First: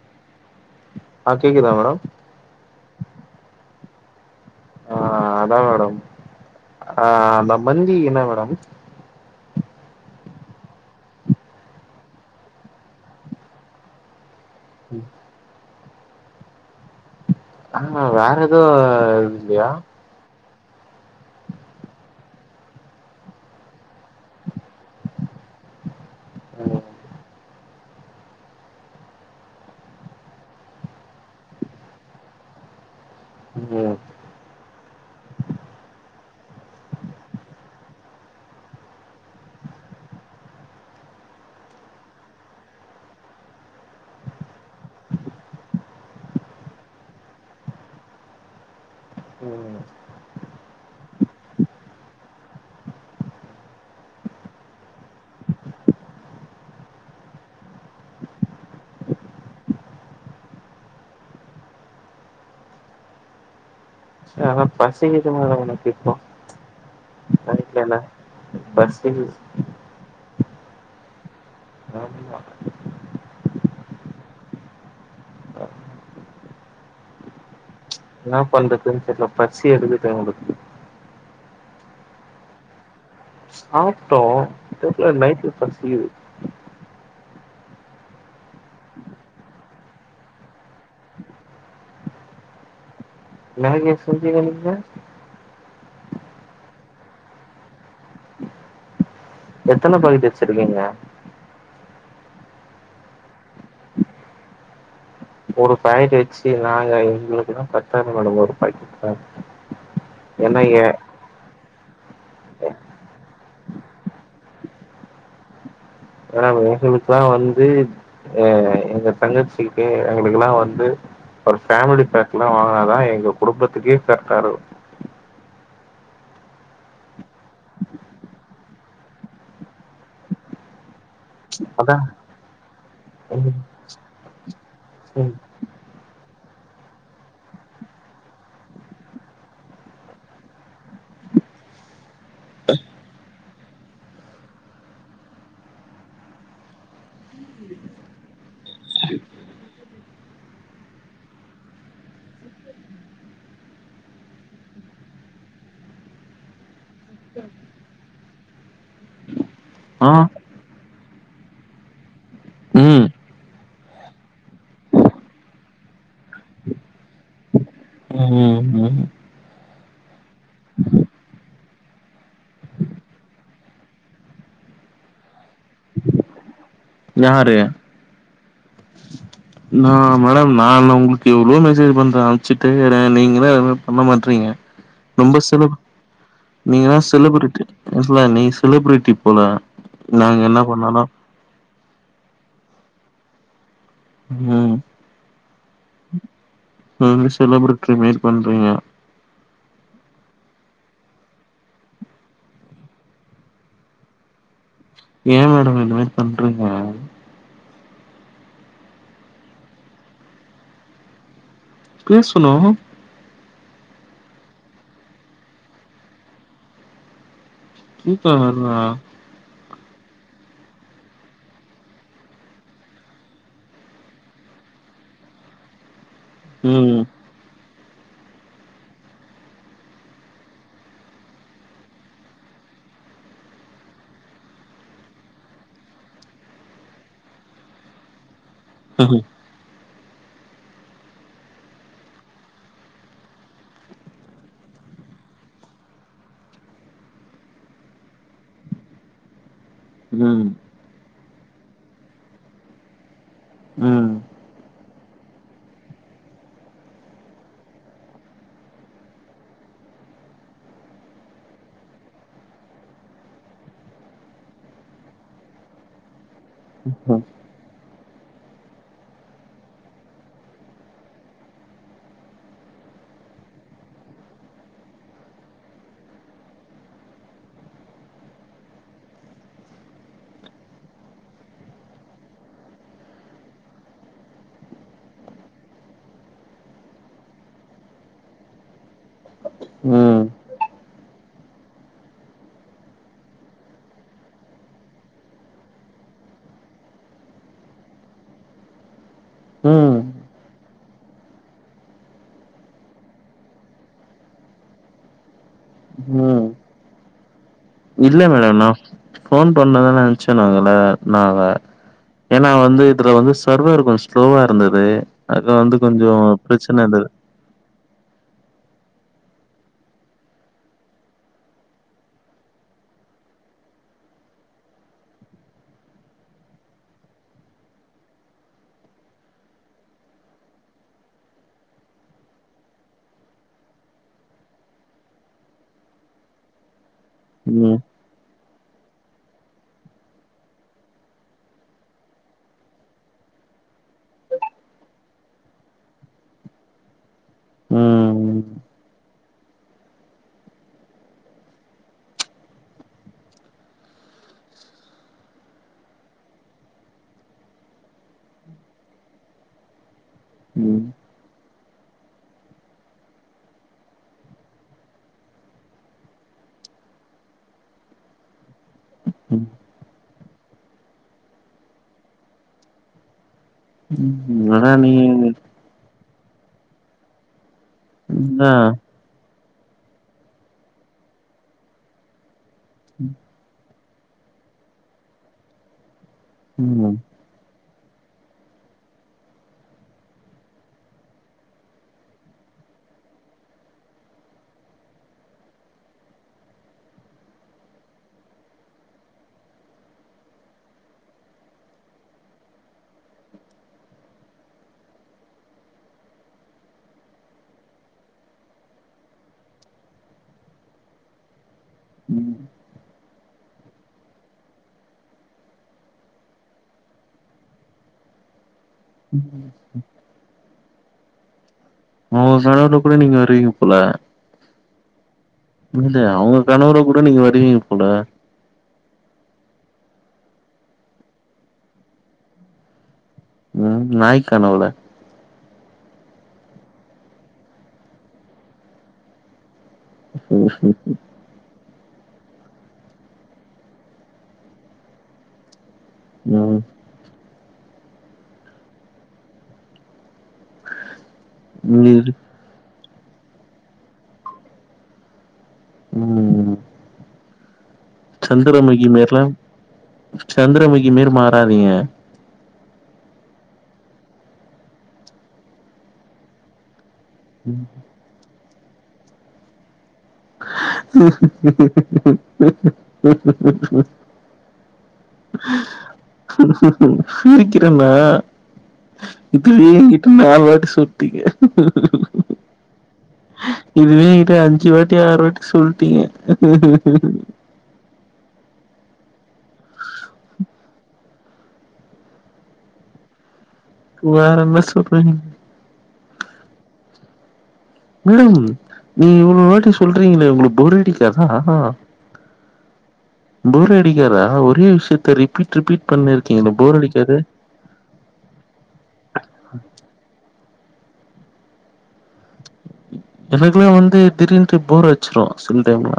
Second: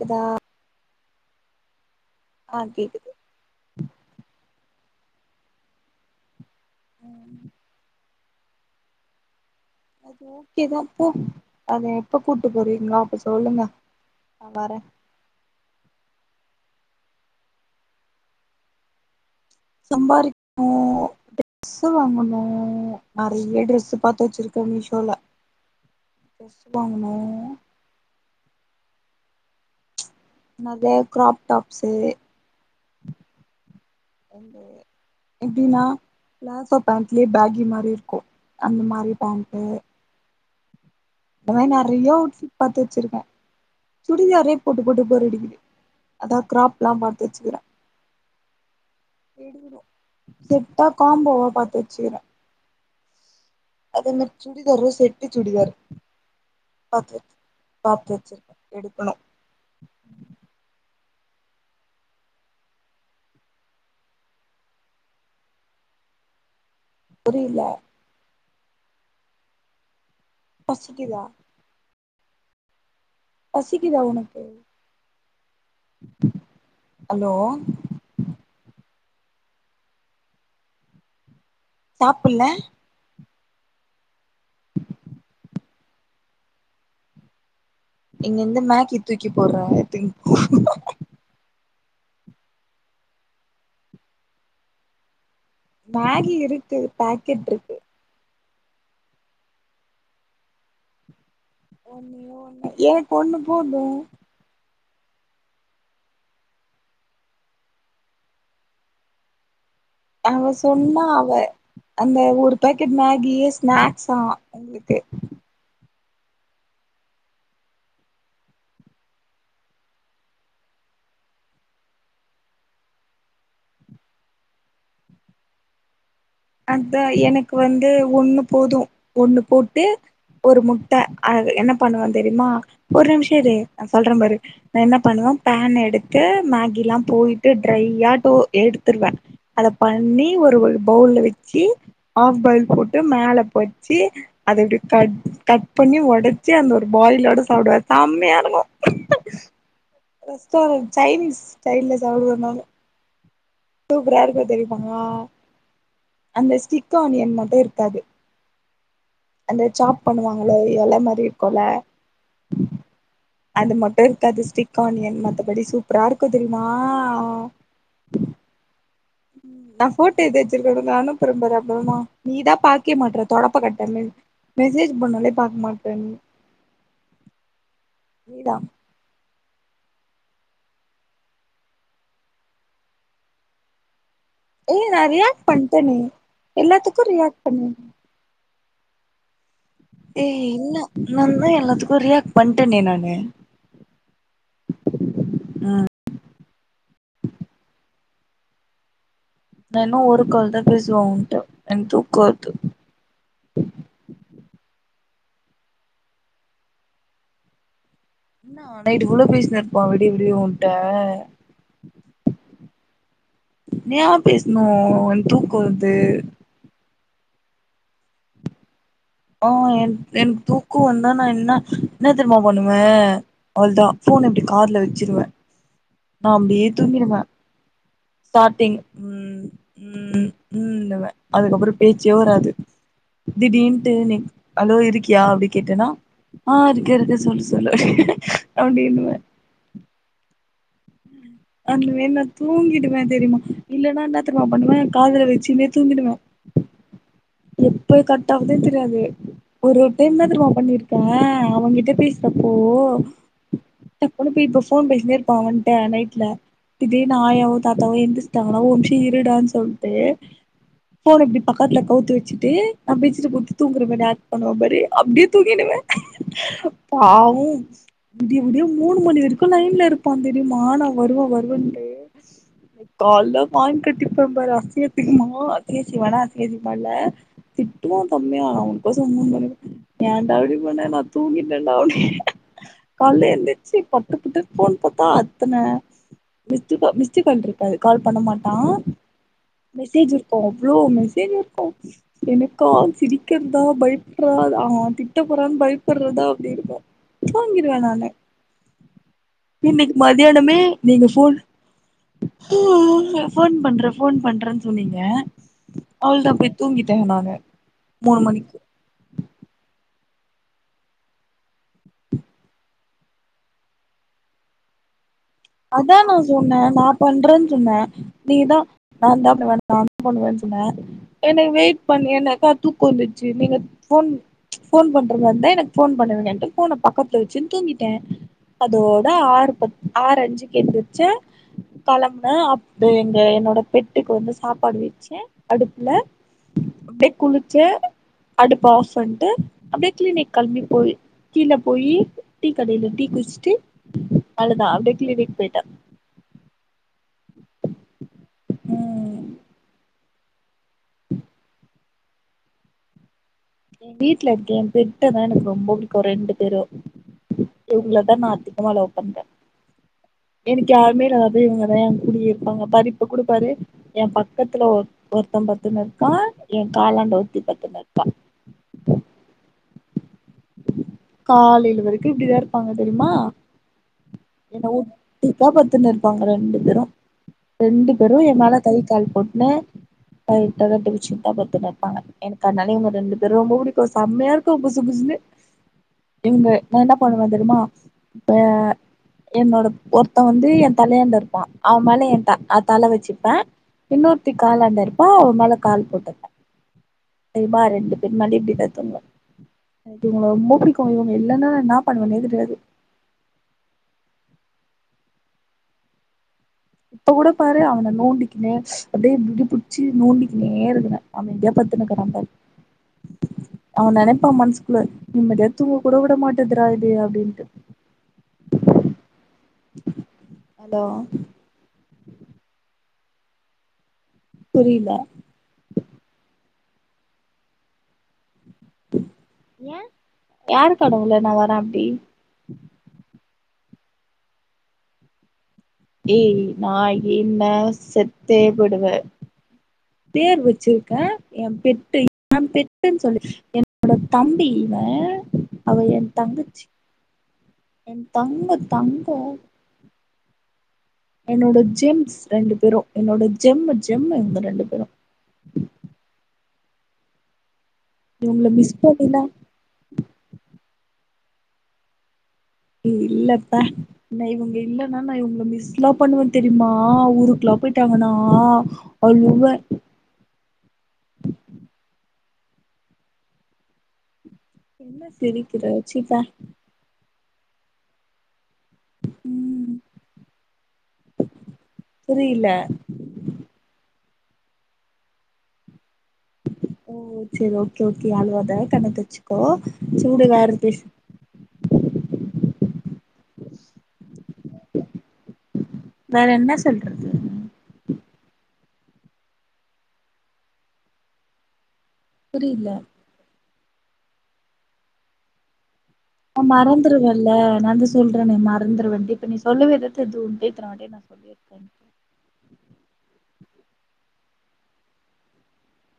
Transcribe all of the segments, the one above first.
கேத ஆ கேக்குதா மேடம் ஆ கேக்குது ஆ அதா மேடம் அ ம் அந்த மந்தி என்ன மேடம் அது ஓகே தா போ அத எப்ப கூட்டு போறீங்களோ அப்ப சொல்லுங்க நா வரே உம் [inaudible] ஆமா வேற எதோ இல்லையா சம்பாரிக்னு ட்ரெஸ் வாங்கணு நெறைய டிரெஸ் பாத்து வச்சிருக்கே மீஷோல ட்ரெஸ் ம் வாங்கன்னு நெறைய க்ராப் டாப்ஸ்சு ம் எப்டின்னா பிளாசோ பேண்ட்லே பேகி மாரி இருக்கு அந்த மாரி பேண்ட்டு இந்த மாரி நெறையா அவுட் ஃபிட் பாத்து வச்சிருக்கே சுடிதாரே போட்டு போட்டு போர் அடிக்குது அதா கிராப்ல்லா பாத்து வச்சுக்றே ரெடியமேட ம் செட்டா காம்போவா பாத்து வச்சுக்கிற அது என்ன சூடிதாரோ செட்டு சூடிதார் பாத்து வச் பாத்து வச்சிருக்க எடுக்கணு ஆனா பசிக்கிது மேடம் எனக்கு இப்போ புரில நைட் வேல பசிக்குது பசிக்கிதா ஆமா பசிக்கிதா உனக்கு ஹலோ என்ன பண்றதுன்னு தெரியல பசி எடுதுக்குது எனக்கு சாப்பில்ல சாப்ட்டோ தெர்ல நைட்டு பசிகிது இங்க இருந்து மேக்கி தூக்கி போடுறே எடுத்துகோ மேகிய செஞ்சீங்க நீங்க மேகி இருக்கு பாக்கெட் இருக்கு எத்தன பாக்கெட் வச்சிருக்கீங்க ஒன்னே ஒன்னு எனக்கு ஒன்னு போது ஒரு பாக்கெட் வச்சு நாங்க எங்களுக்ளா பத்தாது மேடம் ஒரு பாக்கெட் அவ சொன்னா அவ அந்த ஒரு எ பாக்கெட் மேகியே ஸ்நாக்ஸ் ஆ உங்ளுக்கு மேடம் எங்களுக்கெல்லா வந்து அ எங்க தங்கச்சிக்கு எங்கக்கெல்லா வந்து ஒரு ஃபேமிலி பேக்ல்லா வாங்கினாதா எங்க குடும்பத்துக்கே ஃகரெட்டா இருக்கு அதா எனக்கு வந்து ஒண்ணு போது ஒண்ணு போட்டு ஒரு முட் ட அத என்ன அதா பண்ணுவே தெரியுமா ஒரு நிமிஷோ ம் இரு நா சொல்றே பாரு நா என்ன பண்ணுவே பேன் எடுத்து மேகில்லா போயிட்டு ட்ரையா டு எடுத்துடுருவே அத பண்ணி ஒரு பவுல்ல வச்சு ஆஃப் பாயில் போட்டு மேல போச்சு அத இப்டி கட் கட் பண்ணி உடச்சு அந்த ஒரு பாயிலோட சாப்டுவே செம்மையா இருக்கு ரெஸ்டார்ன்ட் சைனீஸ் ஸ்டைல்ல சாப்டுவே நானு சூப்பரா இருக்கு தெரியுமாங்கா அந்த ஸ்டிக் ஆனியன் மட்டு இருக்காது அந்த சாப் பண்ணுவாங்கள இல மாரி இருக்குல ம் ம் அது மட்டு இருக்காது ஸ்டிக் ஆனியன் மத்தபடி சூப்பரா இருக்கு தெரியுமா ம் ம் ம் நா ஃபோட்டோ எத்துவச்சிருக்கே உனக்கு நா அனுப்புற பாரு அப்புறமா நீதா பாக்கவே மாட்ற தொடப்பகட்ட மெரி மெசேஜ் பண்ணாலே பாக்க மாட்டன் யாரு நீதா நா மேடம் நான் உங்களுக்கு எவ்ளோ மெசேஜ் பண்ற அம்ச்சிட்டே இருக்க நீங்களே எதுமே பண்ண மாட்றீங்க ஏய் நா ரொம்ப ரியாக்ட் செலுப் பண்ட்டனே நீங்கதா எல்லாத்துக்கு ரியாக்ட் செலுபிரிட்டி பண்ணே என் சொல நீ செலிபிரிட்டி போல நாங்க ஏய் என்ன இன்னா பண்ணாலு நாந்தா எல்லாத்துக்கு ரியாக்ட் பண்ட்டனே நானு ம் செலபிரிட்டி மெரி பண்றீங்க ந இன்னு ஒரு கால் தா பேசுவ உன்ட்ட எனக்கு தூக்க வருது ஏ மேடம் இந்தமாரி பண்றிங்க என்ன நைட்டு ஃபுல்லு பேசினுருப்ப விடிய விடிய உன்ட்ட பேசுனு யா பேசனு எனக் தூக்க வருது தூக்க வருதா ஆ என் எனக் தூக்க வந்தா நா என்ன என்ன தெரிமா பண்ணுவே அவளதா ஃபோன இப்டி காதுல வச்சிருவ [inaudible] நா அப்டியே ம் தூங்கிறுவ ஸ்டாடிங் ம் ம் ம் ன்னுவ அதுக்கப்பற பேச்சே வராது திடீனு டுனு அளோ இருக்கியா அப்டி கேட்டனா அ இருக்க இருக்க சொல்லு சொல்லு அப்டி அப்டின் [unintelligible] அதுல வேணா தூங்கிடுவே தெரியுமா இல்லனா ன்னா தெரிமா பண்ணுவ காதுல வச்சுனே தூங்கிடுவ எப்ப கட் ஆகுது தெரியாது ஒரு டைம் என்ன ம் தெரியுமா பண்ணிருக் ஏ அவங்கிட்ட பேசுறப்போ ம் தப்புன்னு போய் இப்போ ஃபோன் பேசின்னே இருப்பா அவன்ட நைட் ல திடீனு ஆயாவு தாத்தாவு எந்திஸ்டாங்கனா ஒரு நிம்ஷ இருடான்னு சொல்ட்டு போன இப்டி பக்கத்துல கவுத்துவிட் சிட்டு நா பெட்சீட்ட போத்தி தூங்குற மாரி ஆக்ட் பண்ணுவ பாரு அப்டியே தூங்கிடுவ பாவு விடிய விடிய மூணு மணி வரைக்கு லைன்ல இருப்பா தெரிமா நா வருவ வருவன்டு கால்ல வாங்கி கட்டிப்ப பாரு அசிங்க அசிங்கமா அசிங்க அசிங்கமானா அசிங்க அசிங்கமால்ல திட்டுவா செம்மையா உனக்கு கோச முணு மணி வரைக் ஏண்டா அப்படி பண்ண நா தூங்கிடண்டா அப்டி கால்ல எந்திச்சு பட்டு பட்டுனு போன் பாத்தா அத்தன மிஸ்டுகா மிஸ்டுகால் இருக்காது கால் பண்ண மாட்டா மெசேஜ் இருக்கு அவ்ளோ மெசேஜ் இருக்கு எனக்கா சிரிக்கிறதா பயப்படுறா ஆ திட்டப்போறா பயபடுறதா அப்டி இருக்கு தூங்கிருவ நானு இன்னைக்கு ம் மதியானமே நீங்க ஃபோன் ஃபோன் பண்ற ஃபோன் பண்றன் சொன்னீங்க அவள தா ம் போய் தூங்கிட் ட நானு மூணு இல்ல மணிக்கு மேடம் நா ஃபோன் பண்ணனு தா நெனைச்சே நாகளே நாவே ஏன்னா வந்து இதுல வந்து சர்வர் கொஞ்ச ஸ்லோவா இருந்தது அது வந்து அதா கொஞ்சோ நா சொன்ன பிரச்சன நா இருந்தது பண்றன் சொன்ன நீதா நா தா பண்ணுவ நா தா பண்ணுவன் சொன்ன என்னக் வெயிட் பண்ணு எனக்கா தூக்கு வந்துச்சு நீங்க ஃபோன் போன் பண்றதா இருந்தா எனக்கு போன் பண்ணுவீங்கன்ட்டு போன பக்கத்லவச்சு தூங்கிட்டே அதோட ஆறு பத் ஆறு அஞ் க்கு எந்துர்ச்சே களம்ன அது எங்க என்னோட பெட்டுக்கு வந்து சாப்பாடு வெச்சே அடுப்ல அப்டே குளுச்சே ம் அடுப்ப ஆஃப் பண்ட்டு அப்டே கிளினிக் கல்ம்பி போய் கீழ போயி டீ கடைல டீ குஸ்ட்டு அவ்ளதா அப்டே கிளினிக் பொய்ட்டே ம் ம் எ வீட்ல இருக்கே ஏ பெட்ட தா எனக்கு ரொம்ப புடிக்கு ரெண்டு பேரு இவ்ங்ளதா நா அதிகமா லவ் பண்ற எனக்கு ம் யாருமே இல்லாதபோ இவங்கதா எ கூடயே இருப்பாங்க பாரு இப்போ கூட பாரு எ பக்கத்துல ஒர் ஒருத்த பத்துனுருக்கா எ காலாண்ட ஒருத்தி பத்துன்னுருக்கா ம் காலைல வரைக்கு இப்டிதா இருப்பாங்க தெரியுமா ம் என்ன ஆனா நீங்க ஒட்டிதா பத்துனுரு அவங்க ரெண்டு பேரு ரெண்டு பேரு எ அதா மேல கை கால் போட்னு டைட்டா கட்டி புடிச்சுனு தா பத்துனுருப்பாங்க எனக்கு அதனால இவ்ங்க ரெண்டு ரொம்ப புடிக்கு செம்மையா இருக்கு புசுபுசுனு இவங்க ம் நா என்ன பண்ணுவே தெரியுமா அ என்னோட ஒருத்த வந்து எ தலையாண்ட இருப்பா அவ மேல எ த தல வச்சுப்பே இன்னொருத்தி காலாண்டாயிருப்பா அவ மேல கால் போட்டுபே தெரிமா ரெண்டு பேரு மேலயு இப்டிதா தூங்குவ க்கு இவங்கள ரொம்ப புடிக்கு இவங்க இல்லனா என்ன பண்ணுவனே தெரியாது இப்ப கூட பாரு அவன நோண்டிக்கினே அப்டே முடிய புச்சு நோண்டிக்கினே இருக்கிற ஆமைதியா பத்துன்னுக்குரா பாரு [inaudible] அவ நெனைப்பா மன்சுகுள்ள நிம்மதியா தூங்க கூட விட மாட்டதுரா இது அப்டின்ட்டு ம் அலோ [unintelligible] பண்ண நீங்க வருவீங்க போல புரில இல்ல அவ்ங்க கனவுல கூட நீங்க வருவீங்க பொல ஏ யாரு கனவுல நா வர அப்டி ம் நாய் கனவுல ஏய் நாய்கீன செத்தே போய்டுவ பேர் வச்சிர்க்க எ பெட்டு எ பெட்டுன் சொல்லு என்னோட தம்பி இவ அவ எ தங்கச்சி என் தங்கோ தங்கோ என்னோட ம் ஜெம்ஸ் ரெண்டு பேரு என்னோட ஜெம்மு ஜெம்மு இந்த ரெண்டு பேரு ம் இவங்கள மிஸ் சந்தரமுகி பண்ணினா மேர்லம் சந்தரமுகி மேறு மாறாதீங்க இல்லப்ப ந இவ்ங்க இல்லன்னா நா இவ்ங்கள மிஸ்லா பண்ணுவ தெரிமா உரு க்லா பொய்ட்டாங்கனா அழுவ [inaudible] என்ன சிரிக்கிற சி பே சிரிக்கிறன்னா இதுவே ம் எ கிட்ட நால் வாட்டி சொட்டீங்க புரியல இதுவே எ கிட்ட அஞ்சு வாட்டி ஆறு வாட்டி சொல்டீங்க செரி ஓகே ஓகே அழ்வாத கண்ண தொச்சுக்கோ ச்சூடு வேற பேசு வேறன்ன சொல்றங்க வேற என்ன சொல்றது மேடம் நீ இவ்ளோ வாட்டி சொல்றீங்ளே உங்களுக்கு போரேடிக்காதா புரியில்ல போரே அடிக்காதா ஒரே விஷ்யத்த ரிப்பீட் ரிப்பீட் பண்ணிருக்கீங்ளே போர் அடிக்காது அ நாந்தா சொ சொல்றனே மறந்ருவந்து இப்ப நீ சொல்லுவிதத்ல [unintelligible] எனக்குல்லா வந்து திடீற்ன்டு போர் அடுச்சுறு சம் டைம்ல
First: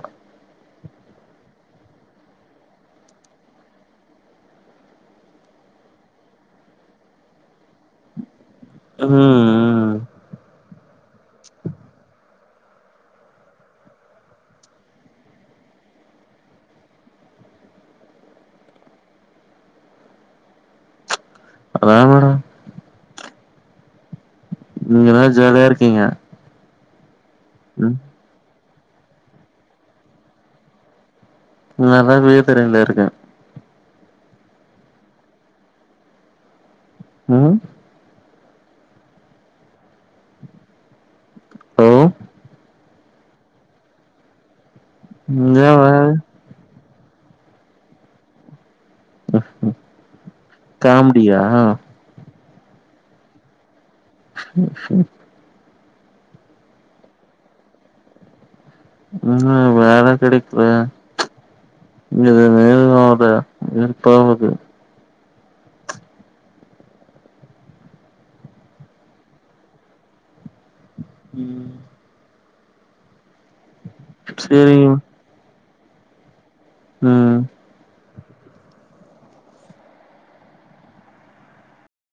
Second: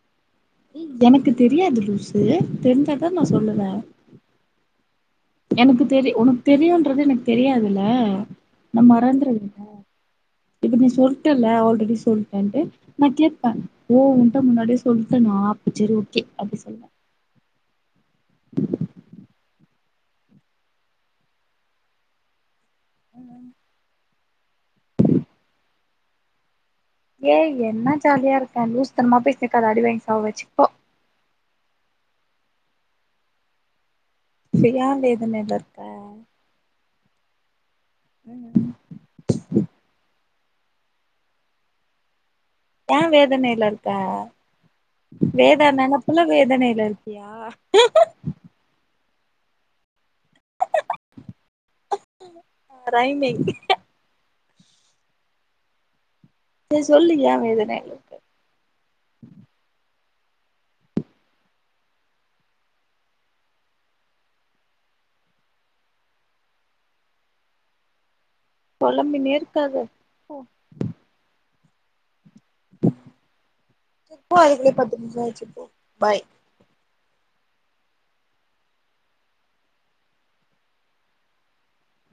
எனக்கு தெரியாது லூசு தெருஞ்சாதா நா சொல்லுவே எனக்கு தெரி ஒனக்கு தெரியுன்றது எனக்கு தெரியாதுல்ல நா ம் மறந்துறுவேல்ல ம் இப்ப நீ சொல்ட்டல்ல ஆல்ரெடி சொல்ட்டன்ட்டு நா கேப்பே ஓ உன்ட்ட முன்னாடியே சொல்டனா அப்ப சரி ஓகே அப்டி சொல்வே அதா மேடம் ம் நீங்கதா ஜாலியா இருக்கீங்க ஏய் என்ன ம் ஜாலியா இருக்கே லூஸ்தனமா பேசிற்காத அடி வாங்கி சாவச்சு போ நாலா [unintelligible] இருக்கே சரியான இது மேல இருக்க ம் ம் ஹலோ ஏ வேதனேல இருக்க வேதா இங்க வா நெனப்புல வே வேதனேல இருக்கியா காமடியா ரைமிங் உம் உம் சரி சொல்லு ஏ வேதனேல ம் வேல கெடக்கல இங்க [unintelligible] வெறுப்பாவுது பொலம்பினே இருக்காத போ ம் இப்போ அதுக்குள்ளயு சேரி பத்து நிமிஷோ ஆச்சு போ பாய் ம்